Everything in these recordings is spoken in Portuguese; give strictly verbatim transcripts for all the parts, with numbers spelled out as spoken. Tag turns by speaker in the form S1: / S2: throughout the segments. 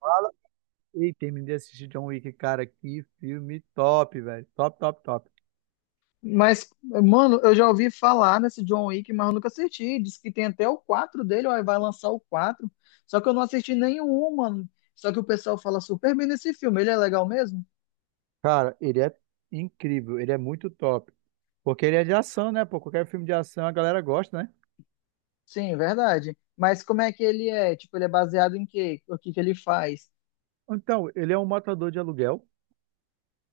S1: Fala. Ei, terminei de assistir John Wick, cara. Que filme top, velho. Top, top, top.
S2: Mas, mano, eu já ouvi falar nesse John Wick, mas eu nunca assisti. Diz que tem até o quatro dele, ó, vai lançar o quatro. Só que eu não assisti nenhum, mano. Só que o pessoal fala super bem desse filme. Ele é legal mesmo?
S1: Cara, ele é incrível. Ele é muito top. Porque ele é de ação, né? Pô, qualquer filme de ação a galera gosta, né?
S2: Sim, verdade. Mas como é que ele é? Tipo, ele é baseado em quê? O que que ele faz?
S1: Então, ele é um matador de aluguel.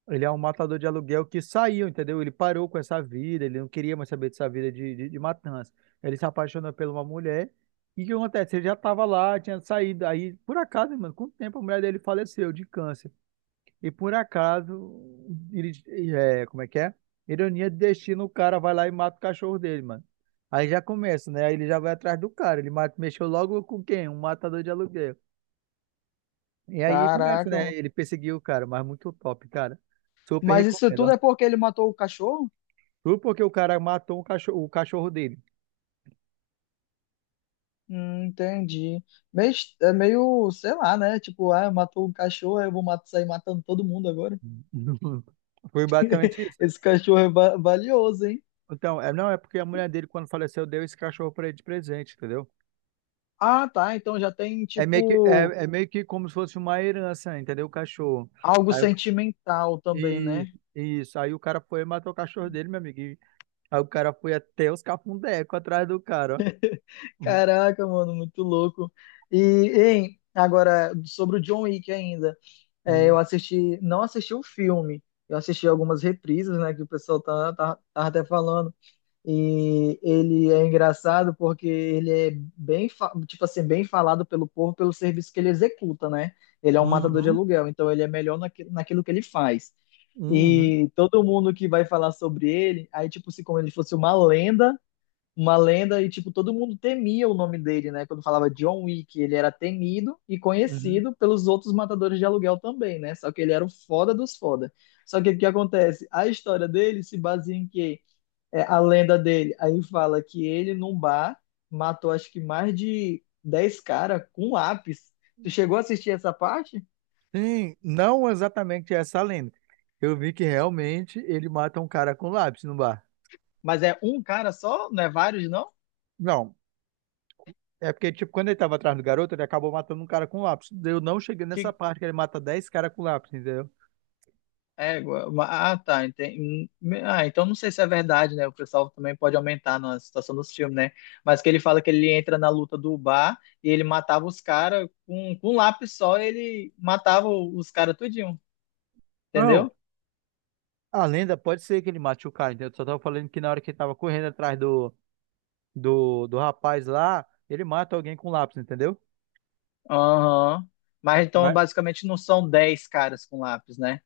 S1: Ele é um matador de aluguel que saiu, entendeu? Ele parou com essa vida. Ele não queria mais saber dessa vida de, de, de matança. Ele se apaixonou por uma mulher. E o que acontece? Ele já estava lá, tinha saído. Aí, por acaso, mano, com o tempo a mulher dele faleceu de câncer. E por acaso, ele, é, como é que é? Ironia de destino, o cara vai lá e mata o cachorro dele, mano. Aí já começa, né? Aí ele já vai atrás do cara. Ele mata, mexeu logo com quem? Um matador de aluguel. E aí começa, né?
S2: Caraca.
S1: Ele perseguiu o cara, mas muito top, cara. Super
S2: Mas isso
S1: recomendo,
S2: tudo
S1: ó.
S2: é porque ele matou o cachorro?
S1: Tudo porque o cara matou o cachorro, o cachorro dele.
S2: Hum, entendi. Meio, est- é meio, sei lá, né? Tipo, ah, matou o cachorro, eu vou mat- sair matando todo mundo agora.
S1: Foi basicamente isso.
S2: Esse cachorro é va- valioso, hein?
S1: Então, é, não, é porque a mulher dele, quando faleceu, deu esse cachorro pra ele de presente, entendeu?
S2: Ah, tá. Então já tem,
S1: É meio que,
S2: tipo,
S1: é, é meio que como se fosse uma herança, entendeu? O cachorro.
S2: algo sentimental também,
S1: E
S2: né?
S1: isso, aí o cara foi e matou o cachorro dele, meu amigo. E aí o cara foi até os cafundecos atrás do cara, ó.
S2: Caraca, mano, muito louco. E, hein, agora, sobre o John Wick ainda. É, eu
S1: Uhum,
S2: assisti, não assisti o filme, eu assisti algumas reprises, né, que o pessoal tá, tá, tá até falando. E ele é engraçado porque ele é bem, fa- tipo assim, bem falado pelo povo pelo serviço que ele executa, né? Ele é um matador de
S1: uhum,
S2: aluguel, então ele é melhor naque- naquilo que ele faz.
S1: uhum,
S2: E todo mundo que vai falar sobre ele, aí tipo se como ele fosse uma lenda, uma lenda e tipo todo mundo temia o nome dele, né? Quando falava John Wick, ele era temido e
S1: uhum.
S2: conhecido pelos outros matadores de aluguel também, né? Só que ele era o foda dos foda. Só que o que acontece? A história dele se baseia em quê? É, a lenda dele. Aí fala que ele, num bar, matou acho que mais de dez caras com um lápis. Tu chegou a assistir essa parte?
S1: Sim, não exatamente essa lenda. Eu vi que realmente ele mata um cara com lápis no bar.
S2: Mas é um cara só? Não é vários, não?
S1: Não, é porque, tipo, quando ele tava atrás do garoto, ele acabou matando um cara com lápis. Eu não cheguei nessa
S2: Que
S1: parte que ele mata dez caras com lápis, entendeu?
S2: égua. Ah, tá. Entendi. Ah, então não sei se é verdade, né? O pessoal também pode aumentar na situação dos filmes, né? Mas que ele fala que ele entra na luta do bar e ele matava os caras com, com um lápis só, ele matava os caras tudinho,
S1: Não,
S2: entendeu?
S1: a lenda pode ser que ele mate o cara, entendeu? Só tava falando que na hora que ele tava correndo atrás do do, do rapaz lá, ele mata alguém com lápis, entendeu?
S2: Aham. Mas então
S1: Mas,
S2: basicamente não são dez caras com lápis, né?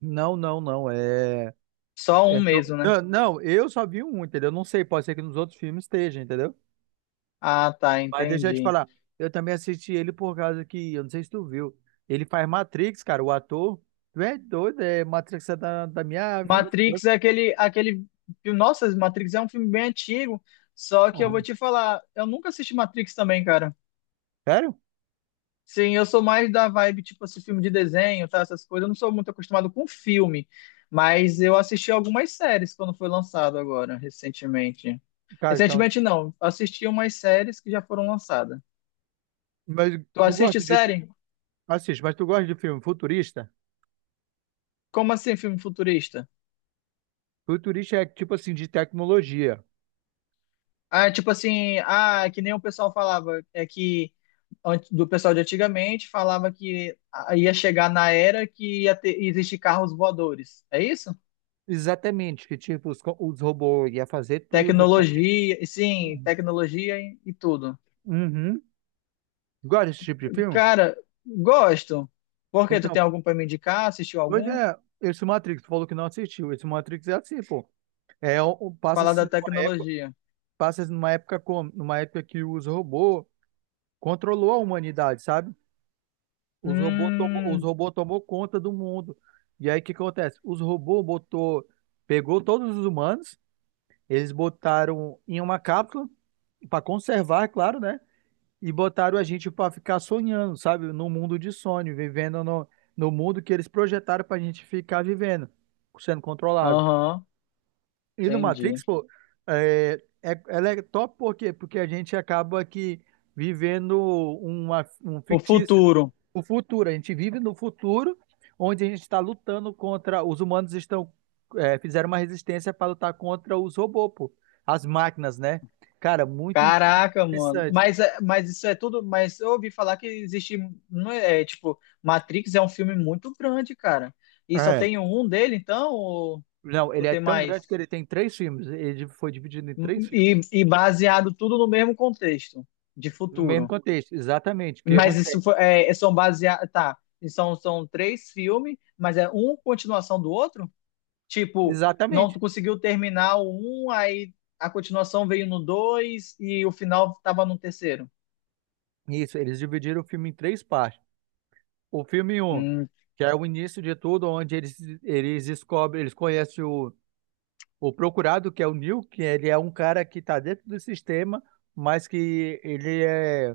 S1: não, não, não, é,
S2: Só um
S1: é só-
S2: mesmo, né?
S1: não, não, eu só vi um, entendeu? Não sei, pode ser que nos outros filmes esteja, entendeu?
S2: Ah, tá,
S1: Mas deixa eu te
S2: entendi.
S1: falar, eu também assisti ele por causa que, eu não sei se tu viu, ele faz Matrix, cara, o ator, tu é doido, é Matrix é da, da minha vida.
S2: Matrix é aquele, aquele. filme- Nossa, Matrix é um filme bem antigo. Só que eu vou
S1: Uhum.
S2: te falar, eu nunca assisti Matrix também, cara.
S1: Sério?
S2: Sim, eu sou mais da vibe, tipo, esse filme de desenho, tá? Essas coisas. Eu não sou muito acostumado com filme. Mas eu assisti algumas séries quando foi lançado agora, recentemente.
S1: Cara, então,
S2: Recentemente não, assisti umas séries que já foram lançadas.
S1: mas
S2: Tu
S1: tu
S2: assiste
S1: gosta de,
S2: série?
S1: assiste, mas tu gosta de filme futurista?
S2: Como assim, filme futurista?
S1: Futurista é tipo assim, de tecnologia.
S2: Ah, tipo assim, ah, que nem o pessoal falava, é que antes- do pessoal de antigamente falava que a- ia chegar na era que ia ter, ia existir carros voadores. É isso?
S1: Exatamente, que tipo, os, co- os robôs iam fazer tudo pra gente.
S2: Tecnologia, sim, tecnologia e, e tudo.
S1: Uhum. Gosta desse tipo de filme?
S2: Cara, gosto. Por quê? Tu
S1: Então,
S2: tem algum para me indicar? Assistiu
S1: pois
S2: algum?
S1: é, esse Matrix, tu falou que não assistiu. Esse Matrix é assim, pô. É, o- o-
S2: Falar
S1: passa-se
S2: da
S1: numa época,
S2: tecnologia.
S1: passa-se numa época como? Numa época que os robôs controlou a humanidade, sabe? Os robôs tomou, os
S2: Hum,
S1: robôs tomou conta do mundo. E aí o que acontece? Os robôs botou, pegou todos os humanos, eles botaram em uma cápsula para conservar, é claro, né? E botaram a gente para ficar sonhando, sabe? No mundo de sonho, vivendo no, no mundo que eles projetaram para a gente ficar vivendo, sendo controlado.
S2: aham,
S1: E no
S2: entendi.
S1: Matrix, pô, é, é, ela é top por quê? Porque a gente acaba aqui vivendo uma, um
S2: O
S1: fictício,
S2: futuro.
S1: o futuro. A gente vive no futuro, onde a gente está lutando contra. Os humanos estão é, fizeram uma resistência para lutar contra os robôs, pô, as máquinas, né? Cara, muito
S2: Caraca, mano.
S1: interessante.
S2: Mas, é- mas isso é tudo. Mas eu ouvi falar que existe. Não é, é, tipo, Matrix é um filme muito grande, cara. E só
S1: É,
S2: tem um dele, então? Ou,
S1: não,
S2: ou
S1: ele é
S2: tem
S1: tão grande que
S2: mais?
S1: ele tem três filmes. Ele foi dividido em três
S2: E,
S1: filmes.
S2: e baseado tudo no mesmo contexto de
S1: No mesmo
S2: futuro.
S1: contexto, exatamente. O que
S2: Mas isso
S1: acontece?
S2: foi, é, é, são baseados. Tá. E São, são três filmes, mas é um continuação do outro? Tipo, não
S1: Exatamente.
S2: conseguiu terminar o um, aí a continuação veio no dois e o final tava no terceiro.
S1: Isso, eles dividiram o filme em três partes. O filme um,
S2: Hum,
S1: que é o início de tudo, onde eles, eles descobrem, eles conhecem o, o procurado, que é o Neil, que ele é um cara que está dentro do sistema, mas que ele é,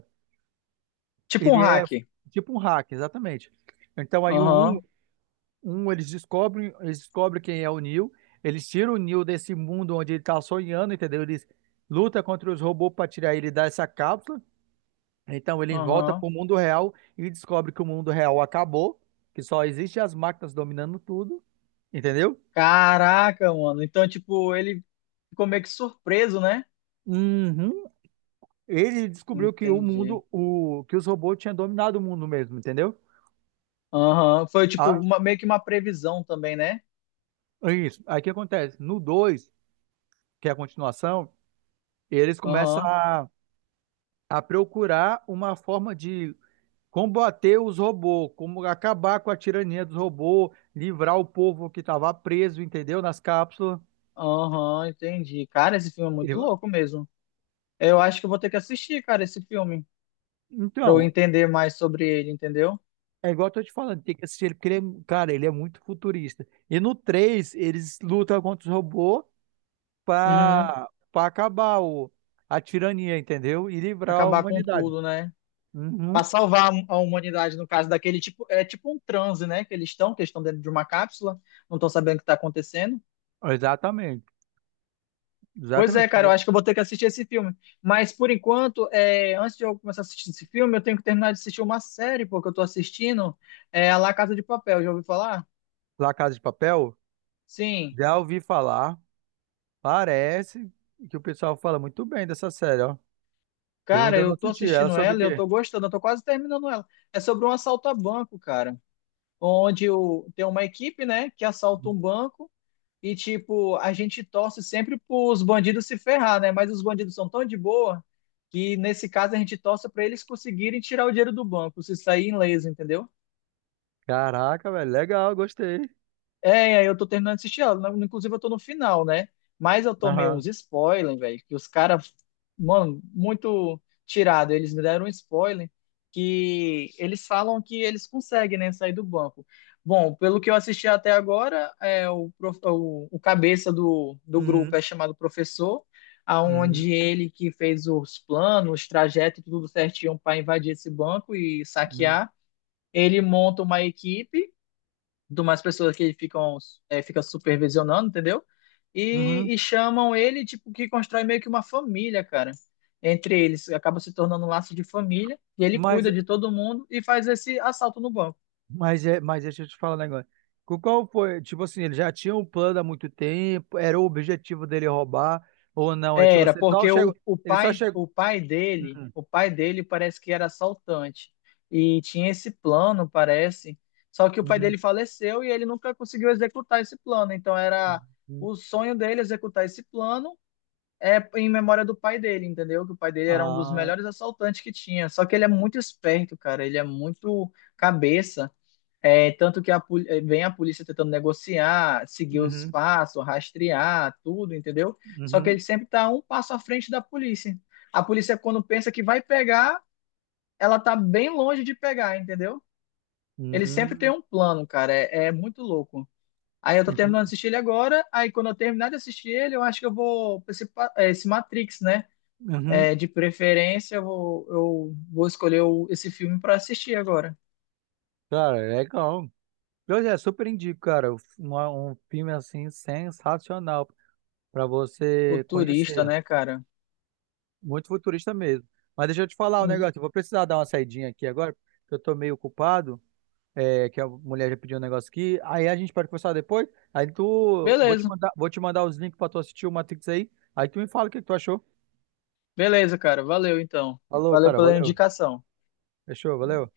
S2: tipo um
S1: ele é
S2: hack.
S1: tipo um hack, exatamente. Então aí o 1
S2: Aham,
S1: Um, eles descobrem, eles descobrem quem é o Neo. Eles tiram o Neo desse mundo onde ele tá sonhando, entendeu? Eles lutam contra os robôs para tirar ele dessa cápsula. Então ele volta
S2: aham.
S1: pro mundo real e descobre que o mundo real acabou, que só existe as máquinas dominando tudo, entendeu?
S2: Caraca, mano. Então, tipo, ele ficou meio que surpreso, né?
S1: Uhum. Ele descobriu que o
S2: Entendi.
S1: mundo, o, que os robôs tinham dominado o mundo mesmo, entendeu?
S2: Aham. Foi, tipo,
S1: Ah,
S2: uma- meio que uma previsão também, né?
S1: isso. Aí o que acontece? No dois que é a continuação, eles começam
S2: Aham,
S1: a, a procurar uma forma de combater os robôs, como acabar com a tirania dos robôs, livrar o povo que estava preso, entendeu? Nas cápsulas.
S2: aham, entendi. Cara, esse filme é
S1: Ele
S2: muito
S1: va-
S2: louco mesmo. Eu acho que eu vou ter que assistir, cara, esse filme, pra eu
S1: Então,
S2: entender mais sobre ele, entendeu?
S1: é igual eu tô te falando, tem que assistir ele, porque ele é, cara, ele é muito futurista. E no três eles lutam contra os robôs
S2: Uhum.
S1: para para acabar o, a tirania, entendeu? E livrar a
S2: Acabar com
S1: humanidade.
S2: tudo, né? Pra
S1: Uhum,
S2: salvar a humanidade, no caso daquele tipo, é tipo um transe, né? Que eles estão, que eles estão dentro de uma cápsula, não estão sabendo o que tá acontecendo.
S1: exatamente.
S2: Pois é,
S1: Exatamente.
S2: cara, eu
S1: Falou
S2: acho que eu vou ter que assistir esse filme. Mas por enquanto, é, antes de eu começar a assistir esse filme, eu tenho que terminar de assistir uma série, porque eu tô assistindo é, a La Casa de Papel, já ouviu falar?
S1: La Casa de Papel,
S2: Sim.
S1: já ouvi falar, parece que o pessoal fala muito bem dessa série, ó. Eu
S2: Cara,
S1: ainda não
S2: eu tô
S1: assisti. Ela
S2: assistindo
S1: sobre o
S2: ela, e eu
S1: quê?
S2: tô gostando, eu tô quase terminando ela. É sobre um assalto a banco, cara, onde o, tem uma equipe, né, que assalta um banco e tipo, a gente torce sempre pros bandidos se ferrar, né? Mas os bandidos são tão de boa que nesse caso a gente torce pra eles conseguirem tirar o dinheiro do banco, se sair em leso, entendeu?
S1: Caraca, velho, legal, gostei.
S2: É, aí eu tô terminando de assistir ela. né? Inclusive, eu tô no final, né? Mas eu tomei
S1: Aham.
S2: uns spoilers, velho, que os caras, mano, muito tirado. Eles me deram um spoiler que eles falam que eles conseguem, né, sair do banco. Bom, pelo que eu assisti até agora, é, o, prof- o, o cabeça do, do grupo
S1: Uhum.
S2: é chamado professor,
S1: Uhum.
S2: aonde ele que fez os planos, os trajetos, tudo certinho para invadir esse banco e
S1: Uhum.
S2: saquear. Ele monta uma equipe de umas pessoas que ficam é, fica supervisionando, entendeu?
S1: Uhum.
S2: E, e chamam ele, tipo, que constrói meio que uma família, cara. Entre eles, acaba se tornando um laço de família, e ele
S1: Mas,
S2: cuida de todo mundo e faz esse assalto no banco.
S1: mas, é, mas deixa eu te falar um negócio. Co- Qual foi? Tipo assim, ele já tinha um plano há muito tempo, era o objetivo dele roubar, ou não? É tipo
S2: Era,
S1: assim, só
S2: porque
S1: chegou,
S2: o, o
S1: ele só
S2: pai,
S1: chegou.
S2: o pai dele,
S1: Uhum.
S2: o pai dele parece que era assaltante. E tinha esse plano, parece. Só que o pai
S1: Uhum.
S2: dele faleceu e ele nunca conseguiu executar esse plano. Então era
S1: Uhum.
S2: o sonho dele executar esse plano é em memória do pai dele, entendeu? Que o pai dele era um dos
S1: Ah,
S2: melhores assaltantes que tinha. Só que ele é muito esperto, cara. Ele é muito cabeça. É, tanto que a poli- eh, vem a polícia tentando negociar, seguir os
S1: uhum.
S2: passos, rastrear, tudo, entendeu? Só que
S1: Uhum.
S2: ele sempre tá um passo à frente da polícia. A polícia, quando pensa que vai pegar, ela tá bem longe de pegar, entendeu? Ele sempre tem
S1: Uhum.
S2: um plano, cara. É, é muito louco. Aí eu tô terminando de
S1: Entendi.
S2: assistir ele agora. Aí quando eu terminar de assistir ele, eu acho que eu vou pra esse, pa- eh, esse Matrix, né?
S1: Uhum.
S2: É, de preferência, eu vou, eu vou escolher o- esse filme para assistir agora.
S1: Cara, é legal. Eu já super indico, cara, um, um filme assim sensacional. Para
S2: O
S1: você
S2: Turista,
S1: conhecer.
S2: né, cara?
S1: Muito futurista mesmo. Mas deixa eu te falar um
S2: Hum,
S1: negócio. Eu vou precisar dar uma saidinha aqui agora, porque eu tô meio ocupado. É, que a mulher já pediu um negócio aqui. Aí a gente pode conversar depois. Aí tu, vou te
S2: Beleza,
S1: mandar, vou te mandar os links para tu assistir o Matrix aí. Aí tu me fala o que que tu achou.
S2: beleza, cara. Valeu, então.
S1: Falou,
S2: Valeu
S1: cara,
S2: pela
S1: valeu.
S2: indicação.
S1: Fechou, valeu.